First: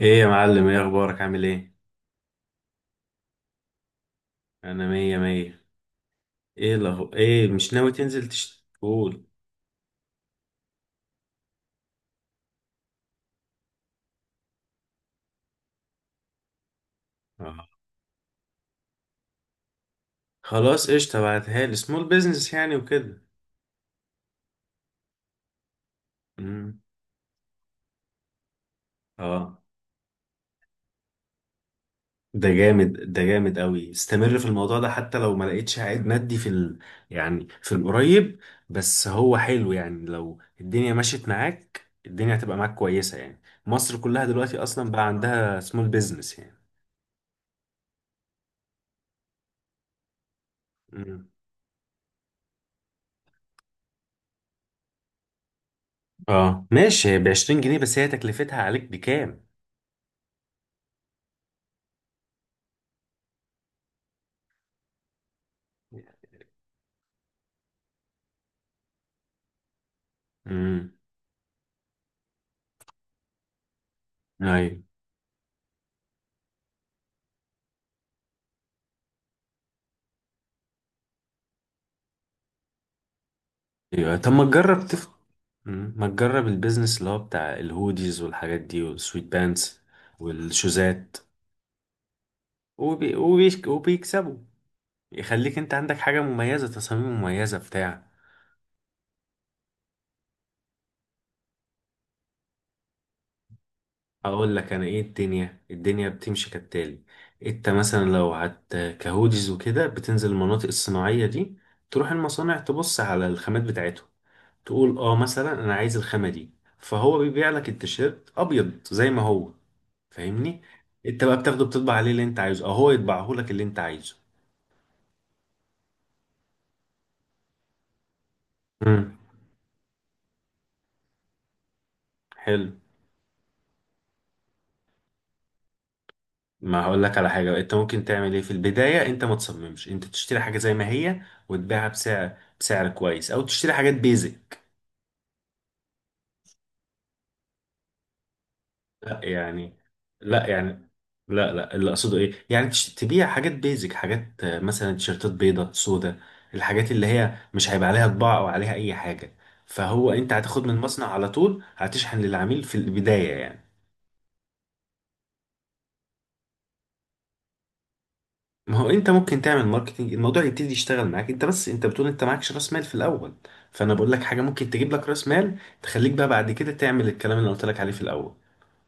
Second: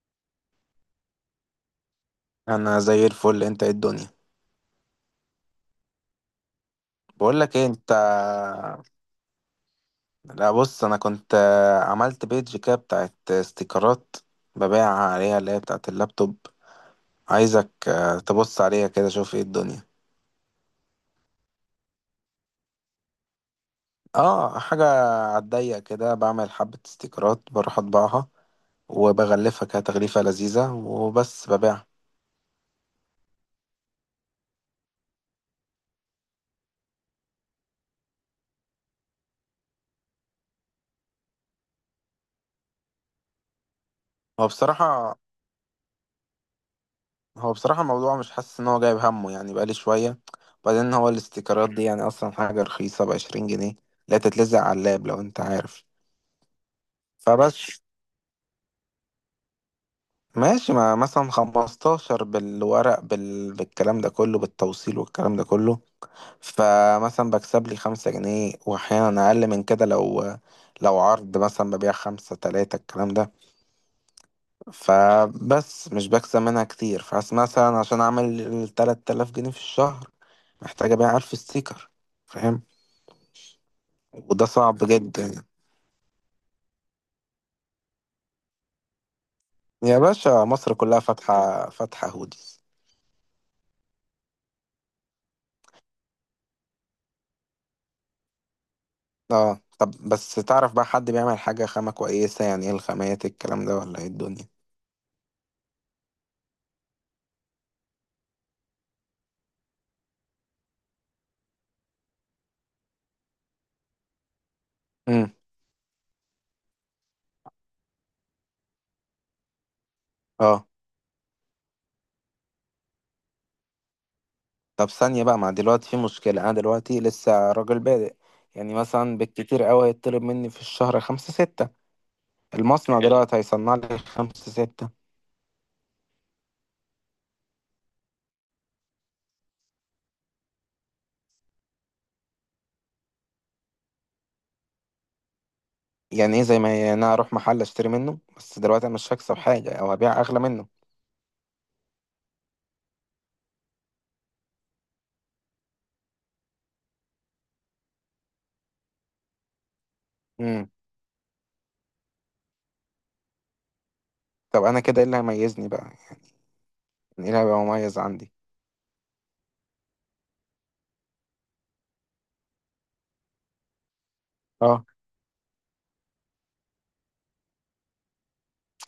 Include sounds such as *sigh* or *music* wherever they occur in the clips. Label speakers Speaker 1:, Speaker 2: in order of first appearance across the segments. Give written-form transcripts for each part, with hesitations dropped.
Speaker 1: ايه يا معلم، ايه اخبارك، عامل ايه؟
Speaker 2: انا زي الفل. انت ايه الدنيا؟
Speaker 1: انا مية مية.
Speaker 2: بقول
Speaker 1: ايه
Speaker 2: لك ايه
Speaker 1: مش ناوي
Speaker 2: انت؟
Speaker 1: تنزل تشتغل؟
Speaker 2: لا بص، انا كنت عملت بيج كده بتاعت استيكرات ببيع عليها، اللي هي بتاعت اللابتوب.
Speaker 1: اه.
Speaker 2: عايزك تبص عليها كده، شوف ايه الدنيا.
Speaker 1: خلاص قشطة، بعتها لي سمول بيزنس يعني وكده.
Speaker 2: اه، حاجة. عالضيق كده بعمل حبة
Speaker 1: امم.
Speaker 2: استيكرات، بروح اطبعها
Speaker 1: اه،
Speaker 2: وبغلفها كده تغليفة لذيذة وبس ببيعها.
Speaker 1: ده جامد، ده جامد قوي، استمر في الموضوع ده حتى لو ما لقيتش عائد مادي يعني في القريب. بس هو حلو، يعني لو الدنيا مشيت معاك الدنيا هتبقى معاك كويسة يعني. مصر كلها
Speaker 2: هو
Speaker 1: دلوقتي اصلا بقى
Speaker 2: بصراحة
Speaker 1: عندها سمول بيزنس يعني.
Speaker 2: هو بصراحة الموضوع مش حاسس ان هو جايب همه يعني، بقالي شوية. بعدين هو
Speaker 1: امم.
Speaker 2: الاستيكرات دي يعني اصلا حاجة رخيصة، ب 20 جنيه. لا تتلزق على اللاب لو انت عارف.
Speaker 1: اه ماشي، ب 20 جنيه
Speaker 2: فبس،
Speaker 1: بس هي تكلفتها عليك بكام؟
Speaker 2: ماشي. ما مثلا 15 بالورق، بالكلام ده كله، بالتوصيل والكلام ده كله. فمثلا بكسب لي 5 جنيه، واحيانا اقل من كده، لو
Speaker 1: امم.
Speaker 2: لو عرض مثلا ببيع 5 3 الكلام ده.
Speaker 1: ايوه.
Speaker 2: فبس، مش بكسب منها كتير. فحس مثلا عشان اعمل ال 3000 جنيه في الشهر، محتاج ابيع 1000 ستيكر. فاهم؟
Speaker 1: ايوه طب ما
Speaker 2: وده صعب
Speaker 1: تجرب
Speaker 2: جدا.
Speaker 1: مم. ما تجرب البيزنس اللي هو بتاع الهوديز والحاجات دي والسويت بانس
Speaker 2: يا باشا، مصر كلها
Speaker 1: والشوزات.
Speaker 2: فاتحة فاتحة هوديز.
Speaker 1: وبيكسبوا. يخليك انت عندك حاجة مميزة، تصاميم مميزة بتاع.
Speaker 2: اه، طب بس تعرف بقى حد بيعمل حاجة خامة كويسة؟ يعني ايه الخامات، إيه الكلام ده، ولا ايه الدنيا؟
Speaker 1: اقول لك انا ايه الدنيا، الدنيا بتمشي كالتالي. انت مثلا لو هت كهوديز وكده بتنزل المناطق الصناعية دي، تروح المصانع تبص على الخامات بتاعتهم، تقول اه
Speaker 2: امم.
Speaker 1: مثلا انا عايز الخامة دي. فهو بيبيع لك التيشيرت ابيض زي ما هو، فاهمني؟
Speaker 2: اه،
Speaker 1: انت بقى بتاخده بتطبع عليه اللي انت عايزه، او هو يطبعه لك اللي انت عايزه.
Speaker 2: طب ثانية بقى، ما دلوقتي في مشكلة، انا دلوقتي لسه راجل بادئ. يعني
Speaker 1: امم.
Speaker 2: مثلا بالكتير قوي هيطلب مني في الشهر 5 6.
Speaker 1: حلو.
Speaker 2: المصنع حلو، دلوقتي هيصنع لي 5 6؟
Speaker 1: ما هقول لك على حاجة انت ممكن تعمل ايه في البداية، انت ما تصممش، انت تشتري حاجة زي ما هي وتبيعها بسعر كويس، او تشتري حاجات بيزك.
Speaker 2: يعني ايه زي ما هي؟ يعني انا اروح محل اشتري منه، بس دلوقتي انا مش
Speaker 1: لا
Speaker 2: هكسب حاجه،
Speaker 1: يعني،
Speaker 2: او هبيع اغلى
Speaker 1: لا
Speaker 2: منه.
Speaker 1: يعني، لا لا، اللي اقصده ايه، يعني تبيع حاجات بيزك، حاجات مثلا تيشيرتات بيضة سودة، الحاجات اللي هي مش هيبقى عليها طباعة او عليها اي حاجة، فهو انت هتاخد من
Speaker 2: امم.
Speaker 1: المصنع على طول هتشحن للعميل في البداية يعني.
Speaker 2: طب انا كده ايه اللي هيميزني بقى يعني، ايه اللي هيبقى مميز عندي؟
Speaker 1: ما هو انت ممكن تعمل ماركتنج، الموضوع يبتدي يشتغل معاك، انت بس انت بتقول انت معكش راس مال في الاول، فانا بقول لك حاجة ممكن
Speaker 2: اه.
Speaker 1: تجيب لك راس مال تخليك بقى بعد كده تعمل الكلام اللي أنا قلت لك عليه في الاول.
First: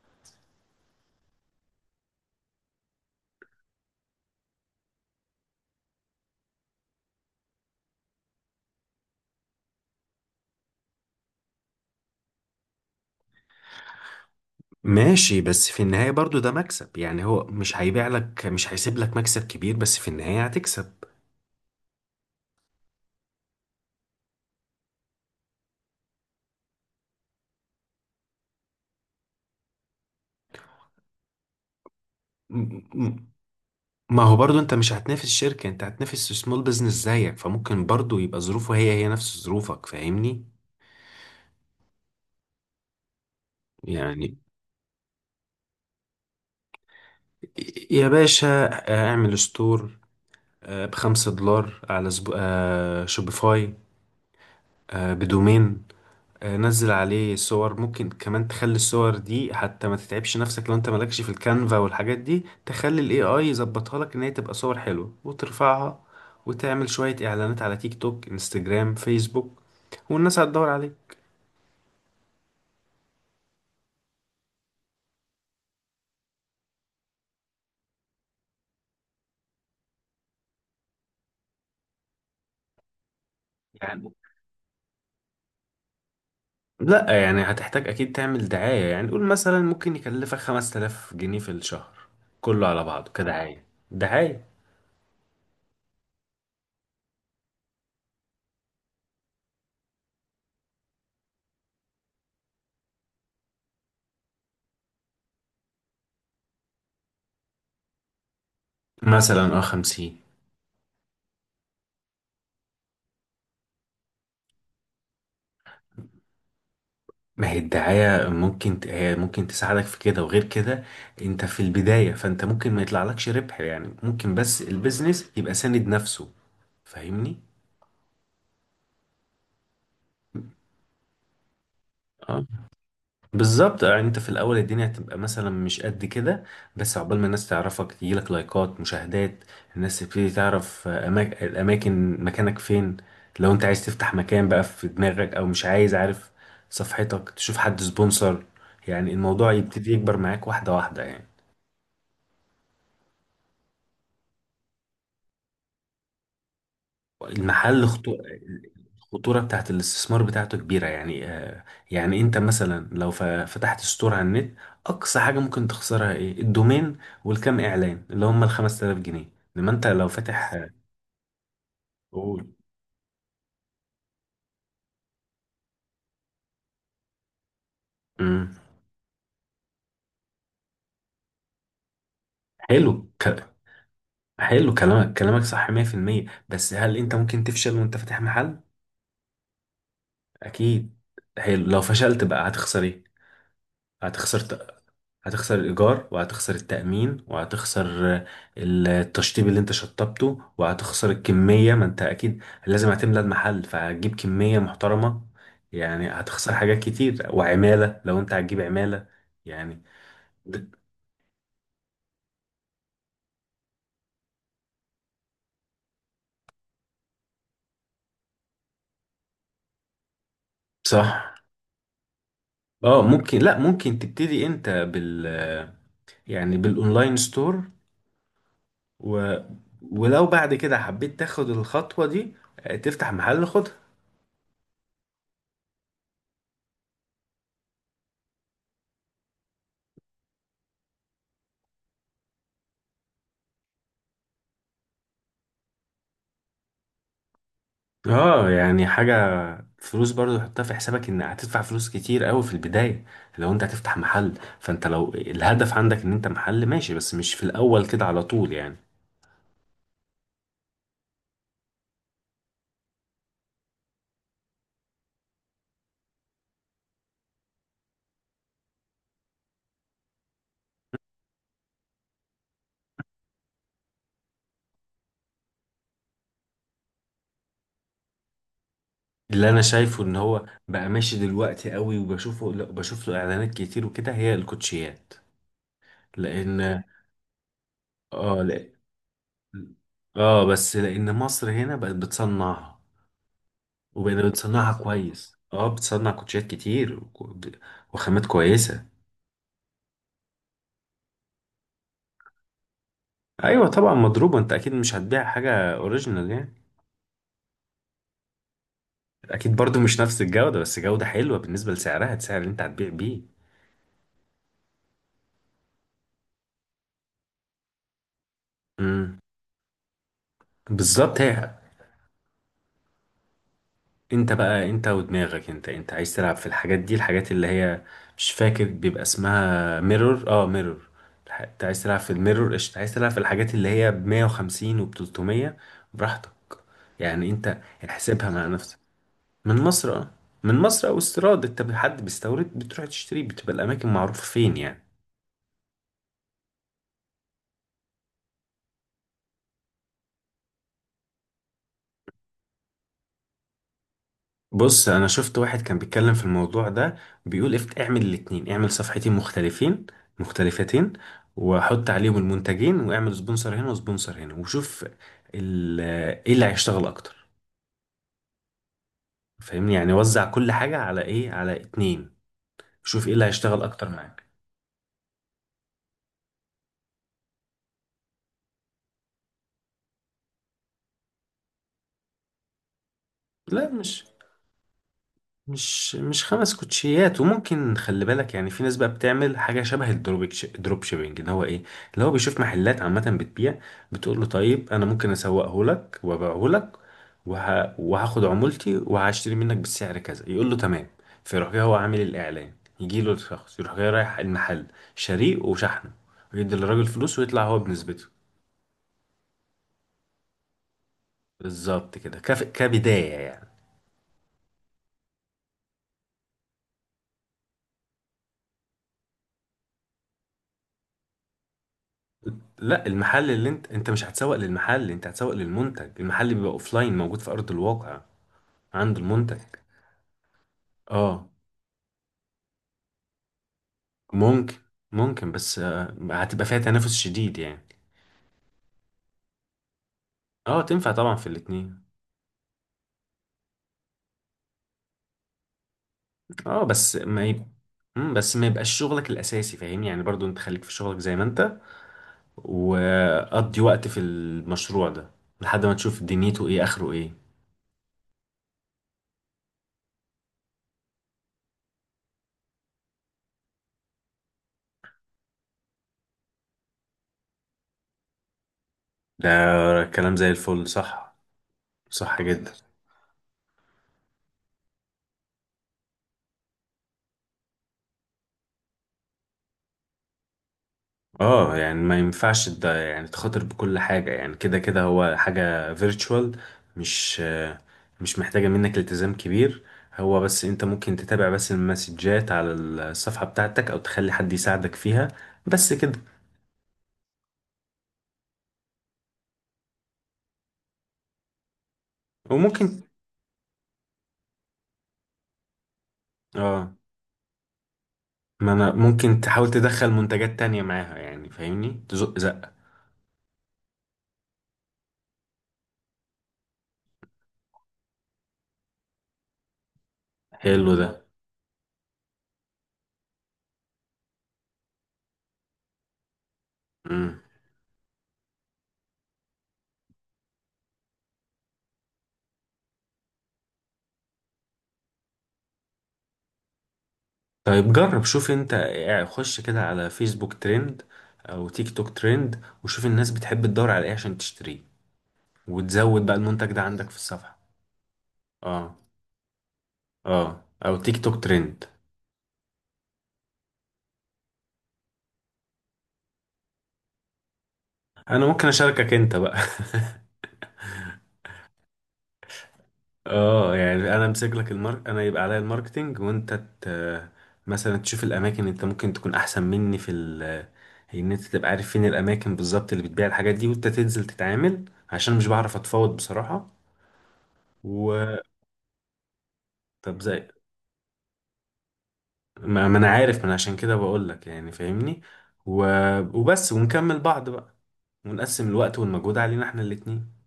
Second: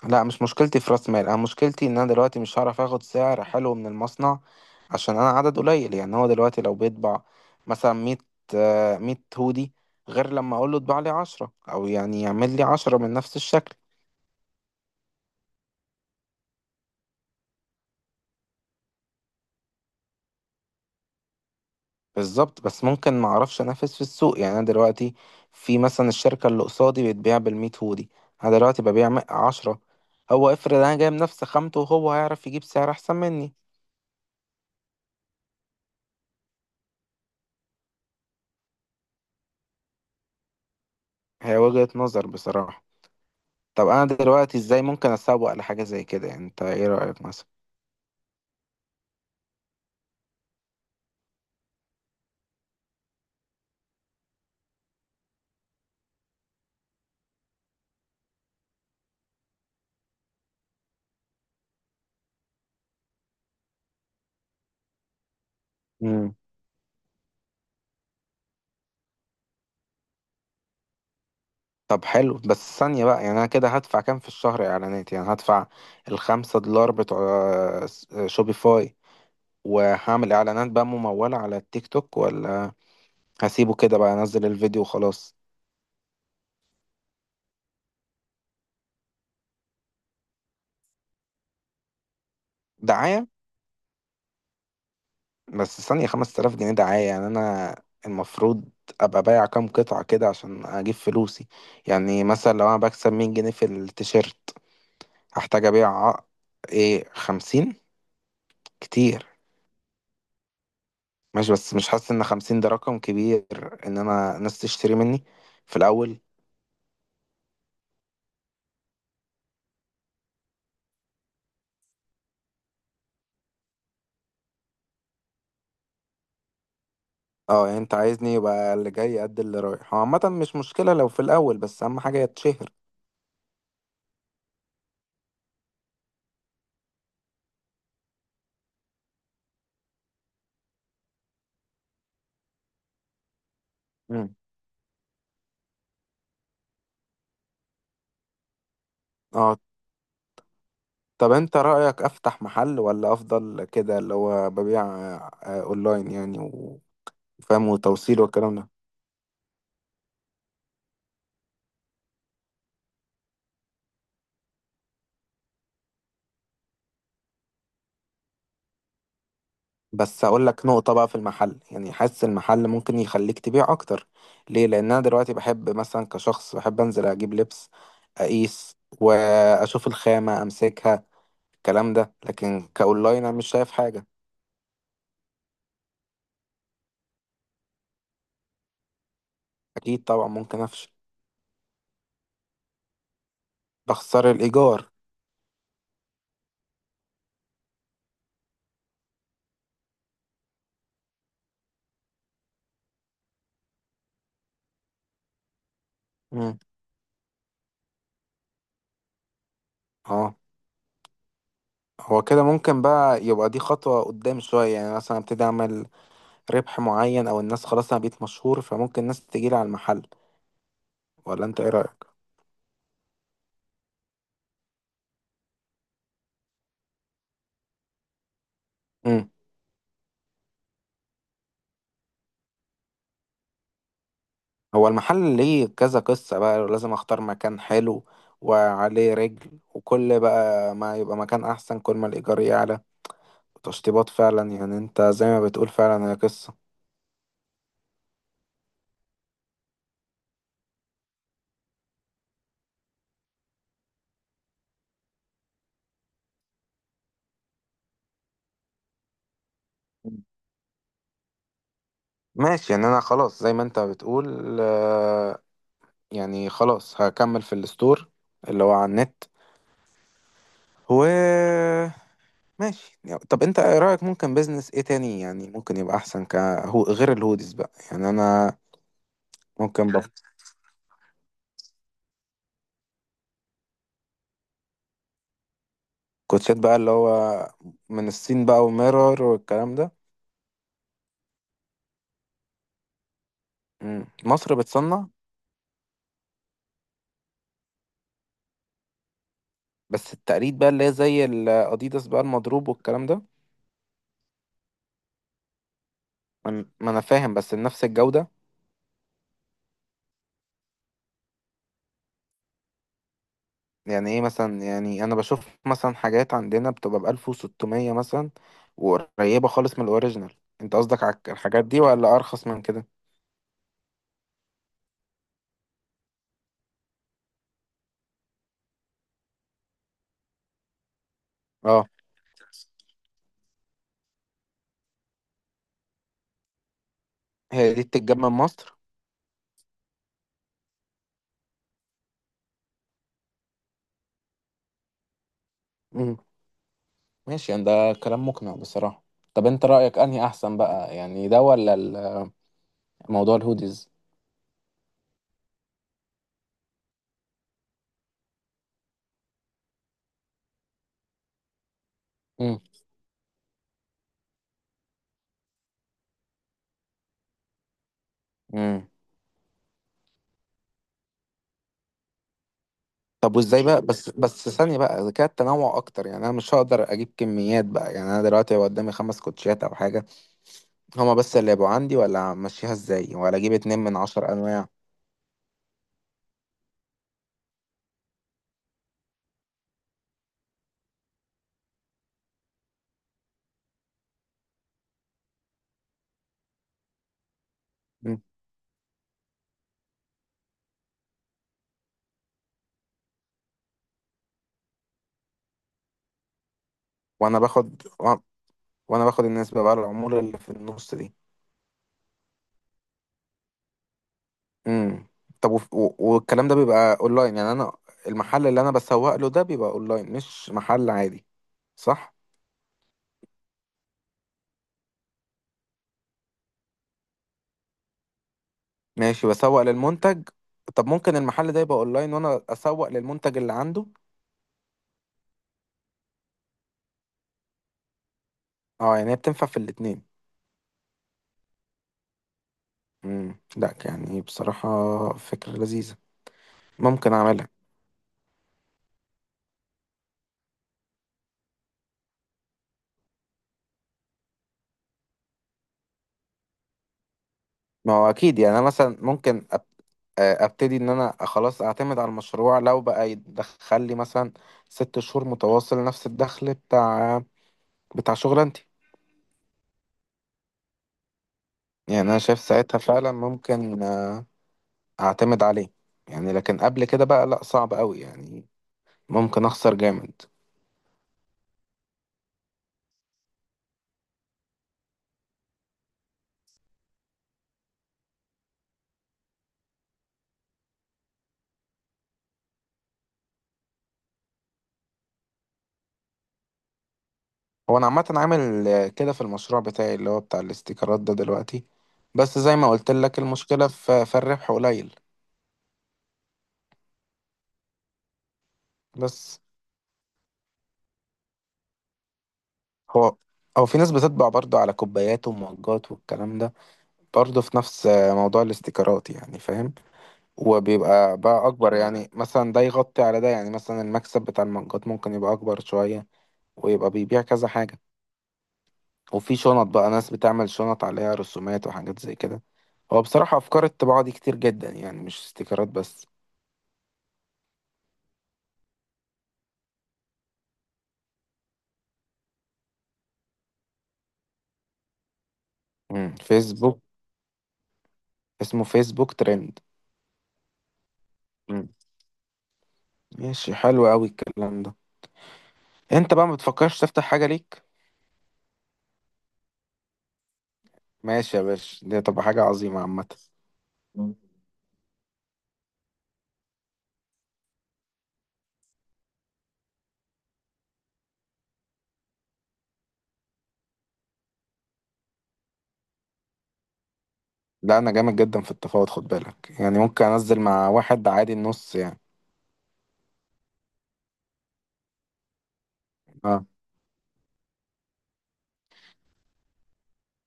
Speaker 2: لا مش مشكلتي في راس مال، انا مشكلتي ان انا دلوقتي مش هعرف اخد سعر حلو من المصنع، عشان انا عدد قليل. يعني هو دلوقتي لو بيطبع مثلا 100، 100 هودي، غير لما اقول له اطبع لي 10، او يعني يعمل لي 10 من نفس الشكل.
Speaker 1: ماشي بس في النهاية برضو ده مكسب، يعني هو مش هيبيع لك، مش هيسيب لك مكسب كبير، بس في النهاية هتكسب.
Speaker 2: بالظبط، بس ممكن ما اعرفش انافس في السوق. يعني انا دلوقتي في مثلا الشركه اللي قصادي بتبيع بال 100 هودي، انا دلوقتي ببيع عشرة. هو افرض انا جايب نفس خامته، وهو هيعرف يجيب
Speaker 1: م-
Speaker 2: سعر احسن
Speaker 1: م-
Speaker 2: مني.
Speaker 1: ما هو برضو انت مش هتنافس شركة، انت هتنافس سمول بزنس زيك، فممكن برضو يبقى ظروفه هي هي نفس ظروفك، فاهمني؟
Speaker 2: هي وجهة نظر بصراحه. طب انا
Speaker 1: يعني،
Speaker 2: دلوقتي ازاي ممكن اسوق لحاجه زي كده يعني؟ انت ايه رايك مثلا؟
Speaker 1: يا باشا، اعمل ستور ب 5 دولار على سب... آه، شوبيفاي، بدومين. نزل عليه صور، ممكن كمان تخلي الصور دي، حتى ما تتعبش نفسك، لو انت مالكش في الكانفا والحاجات دي تخلي الاي اي يظبطها لك ان هي تبقى صور حلوة وترفعها.
Speaker 2: امم.
Speaker 1: وتعمل شوية اعلانات على تيك توك، انستجرام، فيسبوك، والناس هتدور عليه.
Speaker 2: طب حلو، بس ثانيه بقى، يعني انا كده هدفع كام في الشهر اعلانات؟ يعني هدفع ال 5 دولار بتوع شوبيفاي، وهعمل اعلانات بقى ممولة على التيك توك، ولا هسيبه كده
Speaker 1: يعني،
Speaker 2: بقى انزل الفيديو وخلاص؟
Speaker 1: لا يعني هتحتاج اكيد تعمل دعاية، يعني قول مثلا ممكن يكلفك 5000 جنيه في الشهر كله على بعضه
Speaker 2: دعاية.
Speaker 1: كدعاية. دعاية.
Speaker 2: بس ثانية، 5000 جنيه دعاية؟ يعني انا المفروض ابقى بايع كام قطعة كده عشان اجيب فلوسي؟ يعني مثلا لو انا بكسب 100 جنيه في التيشيرت، هحتاج ابيع ايه، 50؟ كتير.
Speaker 1: مثلا اه 50.
Speaker 2: ماشي، بس مش حاسس ان 50 ده رقم كبير، ان انا ناس تشتري مني في الاول.
Speaker 1: ما هي الدعاية ممكن هي ممكن تساعدك في كده، وغير كده انت في البداية، فانت ممكن ما يطلعلكش ربح يعني، ممكن بس البيزنس يبقى ساند نفسه. فاهمني؟
Speaker 2: اه، يعني انت عايزني يبقى اللي جاي قد اللي رايح. هو عامة مش مشكلة لو في الاول، بس اهم حاجة
Speaker 1: اه.
Speaker 2: يتشهر.
Speaker 1: بالظبط، يعني انت في الاول الدنيا هتبقى مثلا مش قد كده، بس عقبال ما الناس تعرفك، تجيلك لايكات، مشاهدات، الناس تبتدي تعرف الاماكن، مكانك فين. لو انت عايز تفتح
Speaker 2: مم.
Speaker 1: مكان بقى في دماغك، او مش عايز، عارف صفحتك، تشوف حد سبونسر، يعني الموضوع
Speaker 2: اه،
Speaker 1: يبتدي يكبر معاك واحدة واحدة يعني.
Speaker 2: طب انت رأيك افتح محل، ولا افضل كده اللي هو ببيع اونلاين يعني، وفاهم،
Speaker 1: المحل خطو...
Speaker 2: وتوصيل والكلام ده؟
Speaker 1: الخطورة بتاعت الاستثمار بتاعته كبيرة يعني يعني انت مثلا لو فتحت ستور على النت، اقصى حاجة ممكن تخسرها ايه؟ الدومين والكام اعلان اللي هم ال 5000 جنيه. انما انت لو
Speaker 2: بس اقول
Speaker 1: فاتح
Speaker 2: لك نقطة بقى في المحل، يعني حاسس
Speaker 1: قول.
Speaker 2: المحل ممكن يخليك تبيع اكتر. ليه؟ لان انا دلوقتي بحب مثلا كشخص، بحب انزل اجيب لبس،
Speaker 1: مم.
Speaker 2: اقيس واشوف الخامة امسكها، الكلام ده. لكن
Speaker 1: حلو،
Speaker 2: كاونلاين انا
Speaker 1: ك...
Speaker 2: مش شايف حاجة.
Speaker 1: حلو كلامك صح 100%. بس هل انت ممكن تفشل وانت فاتح محل؟
Speaker 2: اكيد طبعا ممكن افشل.
Speaker 1: اكيد. حلو، لو فشلت بقى هتخسر ايه؟
Speaker 2: بخسر
Speaker 1: هتخسر
Speaker 2: الايجار.
Speaker 1: هتخسر الإيجار، وهتخسر التأمين، وهتخسر التشطيب اللي انت شطبته، وهتخسر الكمية، ما انت أكيد لازم هتملى المحل فهتجيب كمية محترمة، يعني هتخسر
Speaker 2: مم.
Speaker 1: حاجات كتير، وعمالة لو انت هتجيب عمالة. يعني
Speaker 2: اه،
Speaker 1: د-
Speaker 2: هو كده ممكن بقى، يبقى دي خطوة قدام شوية يعني، مثلا ابتدي اعمل ربح معين، او الناس خلاص انا بقيت مشهور فممكن الناس تجيلي على المحل.
Speaker 1: صح.
Speaker 2: ولا انت ايه رأيك؟
Speaker 1: اه ممكن، لا ممكن تبتدي انت بال، يعني بالاونلاين ستور،
Speaker 2: امم.
Speaker 1: و، ولو بعد كده حبيت تاخد الخطوة دي تفتح محل، خدها.
Speaker 2: هو المحل ليه كذا قصة بقى، لازم اختار مكان حلو وعليه رجل، وكل بقى ما يبقى مكان احسن كل ما الايجار يعلى، تشطيبات. فعلا يعني انت زي ما بتقول، فعلا هي قصة.
Speaker 1: اه يعني حاجة، فلوس برضو حطها في حسابك ان هتدفع فلوس كتير قوي في البداية لو انت هتفتح محل. فانت لو الهدف عندك ان انت محل ماشي، بس مش في الاول كده على طول يعني.
Speaker 2: مم. ماشي، يعني انا خلاص زي ما انت بتقول يعني خلاص هكمل في الستور اللي هو على النت، و ماشي يعني. طب انت ايه رأيك ممكن بيزنس ايه تاني يعني، ممكن يبقى احسن هو غير الهوديز بقى يعني؟ انا
Speaker 1: اللي انا
Speaker 2: ممكن بقى
Speaker 1: شايفه ان هو بقى ماشي دلوقتي قوي وبشوفه، لا بشوف له اعلانات كتير وكده، هي الكوتشيات.
Speaker 2: كوتشات *laughs* بقى،
Speaker 1: لان
Speaker 2: اللي هو من
Speaker 1: اه،
Speaker 2: الصين
Speaker 1: لا
Speaker 2: بقى وميرور والكلام ده؟
Speaker 1: اه، بس لان مصر هنا بقت بتصنعها
Speaker 2: مم.
Speaker 1: وبقت
Speaker 2: مصر
Speaker 1: بتصنعها
Speaker 2: بتصنع.
Speaker 1: كويس، اه بتصنع كوتشيات كتير وخامات كويسة.
Speaker 2: بس التقليد بقى اللي هي زي الاديداس بقى، المضروب والكلام ده.
Speaker 1: ايوه طبعا مضروبة، انت اكيد مش هتبيع حاجة اوريجينال يعني.
Speaker 2: ما انا فاهم، بس نفس الجودة.
Speaker 1: اكيد برضو مش نفس الجودة، بس جودة حلوة بالنسبة لسعرها، السعر اللي انت هتبيع بيه.
Speaker 2: يعني ايه مثلا؟ يعني انا بشوف مثلا حاجات عندنا بتبقى ب 1600 مثلا،
Speaker 1: امم.
Speaker 2: وقريبة خالص من الاوريجينال. انت قصدك على
Speaker 1: بالظبط، هي
Speaker 2: الحاجات دي ولا ارخص من كده؟
Speaker 1: انت بقى، انت ودماغك، انت عايز تلعب في الحاجات دي، الحاجات اللي هي مش فاكر بيبقى اسمها ميرور، اه ميرور. انت عايز
Speaker 2: اه.
Speaker 1: تلعب في الميرور قشطة، عايز تلعب في الحاجات اللي هي ب 150 وب 300 براحتك. يعني انت
Speaker 2: هي دي بتتجاب من
Speaker 1: احسبها مع نفسك.
Speaker 2: مصر؟
Speaker 1: من مصر اه، من مصر او استيراد، انت حد بيستورد بتروح تشتري، بتبقى الاماكن معروفة فين يعني.
Speaker 2: ماشي يعني، ده كلام مقنع بصراحة. طب انت رأيك انهي احسن بقى يعني، ده ولا موضوع الهوديز؟
Speaker 1: بص، انا شفت واحد كان بيتكلم في الموضوع ده، بيقول افت اعمل الاتنين، اعمل صفحتين مختلفين، مختلفتين، وحط عليهم
Speaker 2: امم.
Speaker 1: المنتجين واعمل سبونسر هنا وسبونسر هنا وشوف ال- ايه اللي هيشتغل اكتر،
Speaker 2: امم.
Speaker 1: فاهمني؟ يعني وزع كل حاجة على ايه، على اتنين، شوف ايه اللي
Speaker 2: طب
Speaker 1: هيشتغل
Speaker 2: وازاي بقى،
Speaker 1: اكتر
Speaker 2: بس
Speaker 1: معاك.
Speaker 2: بس ثانية بقى، اذا كان التنوع اكتر، يعني انا مش هقدر اجيب كميات بقى، يعني انا دلوقتي هيبقى قدامي 5 كوتشيات او حاجة، هما بس اللي يبقوا عندي؟ ولا امشيها ازاي، ولا اجيب
Speaker 1: لا،
Speaker 2: اتنين من
Speaker 1: مش
Speaker 2: عشر انواع
Speaker 1: مش مش خمس كوتشيات، وممكن خلي بالك يعني في ناس بقى بتعمل حاجه شبه الدروب، دروب شيبنج، اللي هو ايه؟ اللي هو بيشوف محلات عامه بتبيع، بتقول له طيب انا ممكن اسوقه لك وابيعه لك،
Speaker 2: مم.
Speaker 1: وهاخد عمولتي وهشتري منك بالسعر كذا، يقول له تمام، فيروح جاي هو عامل الاعلان، يجي له الشخص، يروح جاي رايح المحل شاريه وشحنه، ويدي للراجل فلوس
Speaker 2: وانا
Speaker 1: ويطلع هو
Speaker 2: باخد
Speaker 1: بنسبته،
Speaker 2: و- وانا باخد النسبة بقى، الامور اللي في النص دي.
Speaker 1: بالظبط كده، كبدايه يعني.
Speaker 2: امم. طب والكلام ده بيبقى اونلاين يعني، انا المحل اللي انا بسوق له ده بيبقى اونلاين، مش محل عادي، صح؟
Speaker 1: لا، المحل اللي انت مش هتسوق للمحل، انت هتسوق للمنتج، المحل بيبقى اوفلاين موجود في ارض الواقع عند
Speaker 2: ماشي،
Speaker 1: المنتج.
Speaker 2: بسوق للمنتج. طب ممكن
Speaker 1: اه
Speaker 2: المحل ده يبقى اونلاين وانا اسوق للمنتج اللي عنده؟
Speaker 1: ممكن، ممكن بس هتبقى فيها تنافس شديد يعني.
Speaker 2: اه يعني، هي بتنفع في الاتنين.
Speaker 1: اه تنفع طبعا في الاتنين.
Speaker 2: امم. لا يعني بصراحة فكرة لذيذة،
Speaker 1: اه بس
Speaker 2: ممكن
Speaker 1: ما يب...
Speaker 2: اعملها.
Speaker 1: مم، بس ما يبقاش شغلك الاساسي، فاهمني؟ يعني برضو انت خليك في شغلك زي ما انت، وقضي وقت في المشروع ده لحد ما تشوف دنيته ايه، اخره ايه.
Speaker 2: ما هو اكيد يعني، انا مثلا ممكن أب... آه، ابتدي ان انا خلاص اعتمد على المشروع لو بقى يدخل لي مثلا 6 شهور متواصل نفس الدخل بتاع شغلانتي.
Speaker 1: ده كلام زي الفل، صح.
Speaker 2: يعني انا
Speaker 1: صح
Speaker 2: شايف
Speaker 1: جدا.
Speaker 2: ساعتها فعلا ممكن اعتمد عليه. يعني لكن قبل كده بقى لا، صعب قوي يعني، ممكن اخسر جامد.
Speaker 1: اه يعني ما ينفعش ده، يعني تخاطر بكل حاجة، يعني كده كده هو حاجة فيرتشوال، مش مش محتاجة منك التزام كبير، هو بس انت ممكن تتابع بس المسجات على الصفحة بتاعتك، او تخلي حد يساعدك فيها، بس كده.
Speaker 2: هو انا عامه عامل كده في المشروع بتاعي اللي هو بتاع الاستيكرات ده دلوقتي، بس زي ما
Speaker 1: وممكن،
Speaker 2: قلت لك المشكله في الربح قليل.
Speaker 1: اه، ما انا ممكن
Speaker 2: بس
Speaker 1: تحاول تدخل منتجات تانية معاها يعني، فاهمني؟ تزق زق.
Speaker 2: هو او في ناس بتطبع برضه على كوبايات ومجات والكلام ده، برضه في نفس موضوع الاستيكرات، يعني فاهم.
Speaker 1: حلو ده.
Speaker 2: وبيبقى بقى اكبر، يعني مثلا ده يغطي على ده، يعني مثلا المكسب بتاع المجات ممكن يبقى اكبر شويه، ويبقى
Speaker 1: مم.
Speaker 2: بيبيع كذا حاجة. وفي شنط بقى، ناس بتعمل شنط عليها رسومات وحاجات زي كده. هو بصراحة أفكار الطباعة دي كتير جدا، يعني مش استيكرات بس.
Speaker 1: طيب جرب شوف انت يعني، خش كده على فيسبوك ترند او تيك توك ترند، وشوف الناس بتحب تدور على ايه عشان تشتريه، وتزود
Speaker 2: مم.
Speaker 1: بقى المنتج ده
Speaker 2: فيسبوك.
Speaker 1: عندك في الصفحة.
Speaker 2: اسمه
Speaker 1: اه،
Speaker 2: فيسبوك ترند؟
Speaker 1: اه او تيك توك ترند.
Speaker 2: مم. ماشي، حلو أوي الكلام ده. أنت بقى ما بتفكرش تفتح حاجة ليك؟
Speaker 1: انا ممكن اشاركك انت بقى *laughs*
Speaker 2: ماشي يا باشا، دي هتبقى حاجة عظيمة عامة.
Speaker 1: اه يعني انا
Speaker 2: مم.
Speaker 1: امسك لك المارك، انا يبقى عليا الماركتينج، وانت ت... مثلا تشوف الاماكن، انت ممكن تكون احسن مني ان انت تبقى عارف فين الاماكن بالظبط اللي بتبيع الحاجات دي، وانت تنزل تتعامل، عشان مش بعرف اتفاوض بصراحة.
Speaker 2: لا، أنا
Speaker 1: و،
Speaker 2: جامد جدا في التفاوض، خد بالك، يعني
Speaker 1: طب
Speaker 2: ممكن
Speaker 1: زي
Speaker 2: أنزل مع واحد عادي النص يعني.
Speaker 1: ما انا عارف، ما انا عشان كده بقول لك يعني، فاهمني. و...
Speaker 2: اه.
Speaker 1: وبس، ونكمل بعض بقى، ونقسم الوقت والمجهود علينا احنا الاتنين.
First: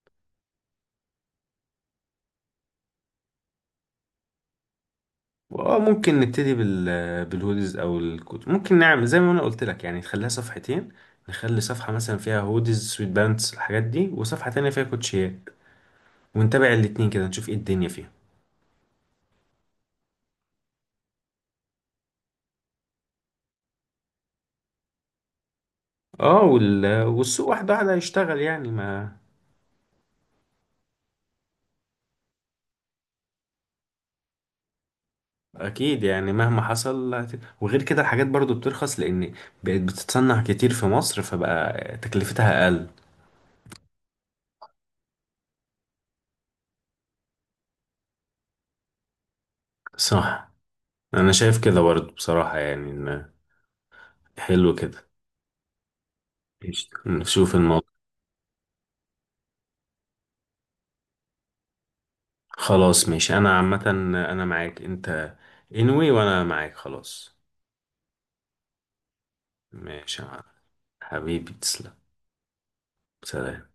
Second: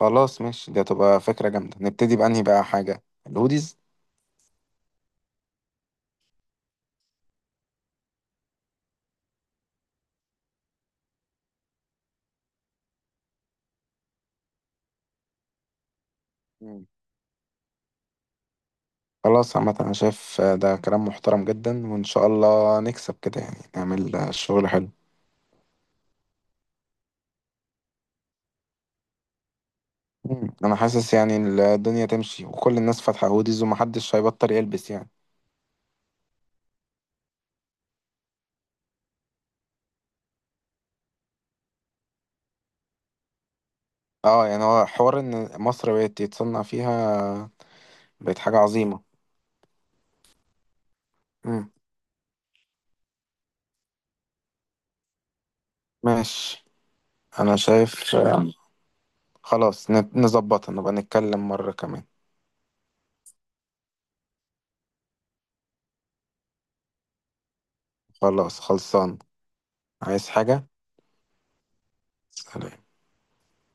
Speaker 2: خلاص ماشي، دي هتبقى فكرة جامدة. نبتدي بأنهي بقى حاجة، الهوديز؟
Speaker 1: اه ممكن نبتدي بال، بالهودز او الكوت. ممكن نعمل زي ما انا قلت لك، يعني نخليها صفحتين، نخلي صفحة مثلا فيها هودز، سويت بانتس، الحاجات دي، وصفحة تانية فيها كوتشيات، ونتابع الاتنين كده نشوف ايه الدنيا فيها.
Speaker 2: خلاص عامة، أنا شايف ده كلام محترم جدا، وإن شاء الله نكسب كده يعني، نعمل شغل حلو.
Speaker 1: اه والسوق واحدة واحدة هيشتغل يعني، ما
Speaker 2: مم. أنا حاسس يعني الدنيا تمشي، وكل الناس فاتحة هوديز ومحدش هيبطل يلبس يعني.
Speaker 1: اكيد يعني مهما حصل وغير كده الحاجات برضو بترخص، لان بقت بتتصنع كتير في مصر، فبقى تكلفتها اقل.
Speaker 2: اه يعني، هو حوار إن مصر بقت يتصنع فيها بقت حاجة عظيمة.
Speaker 1: صح. انا شايف
Speaker 2: مم.
Speaker 1: كده برضو بصراحة، يعني إن حلو كده.
Speaker 2: ماشي.
Speaker 1: قشطة. نشوف
Speaker 2: أنا
Speaker 1: الموضوع.
Speaker 2: شايف خلاص نظبطها، نبقى نتكلم مرة كمان.
Speaker 1: خلاص ماشي، انا عامة انا معاك انت، انوي وانا معاك خلاص.
Speaker 2: خلاص خلصان.
Speaker 1: ماشي يا
Speaker 2: عايز
Speaker 1: معلم.
Speaker 2: حاجة؟
Speaker 1: حبيبي تسلم.
Speaker 2: سلام.
Speaker 1: سلام.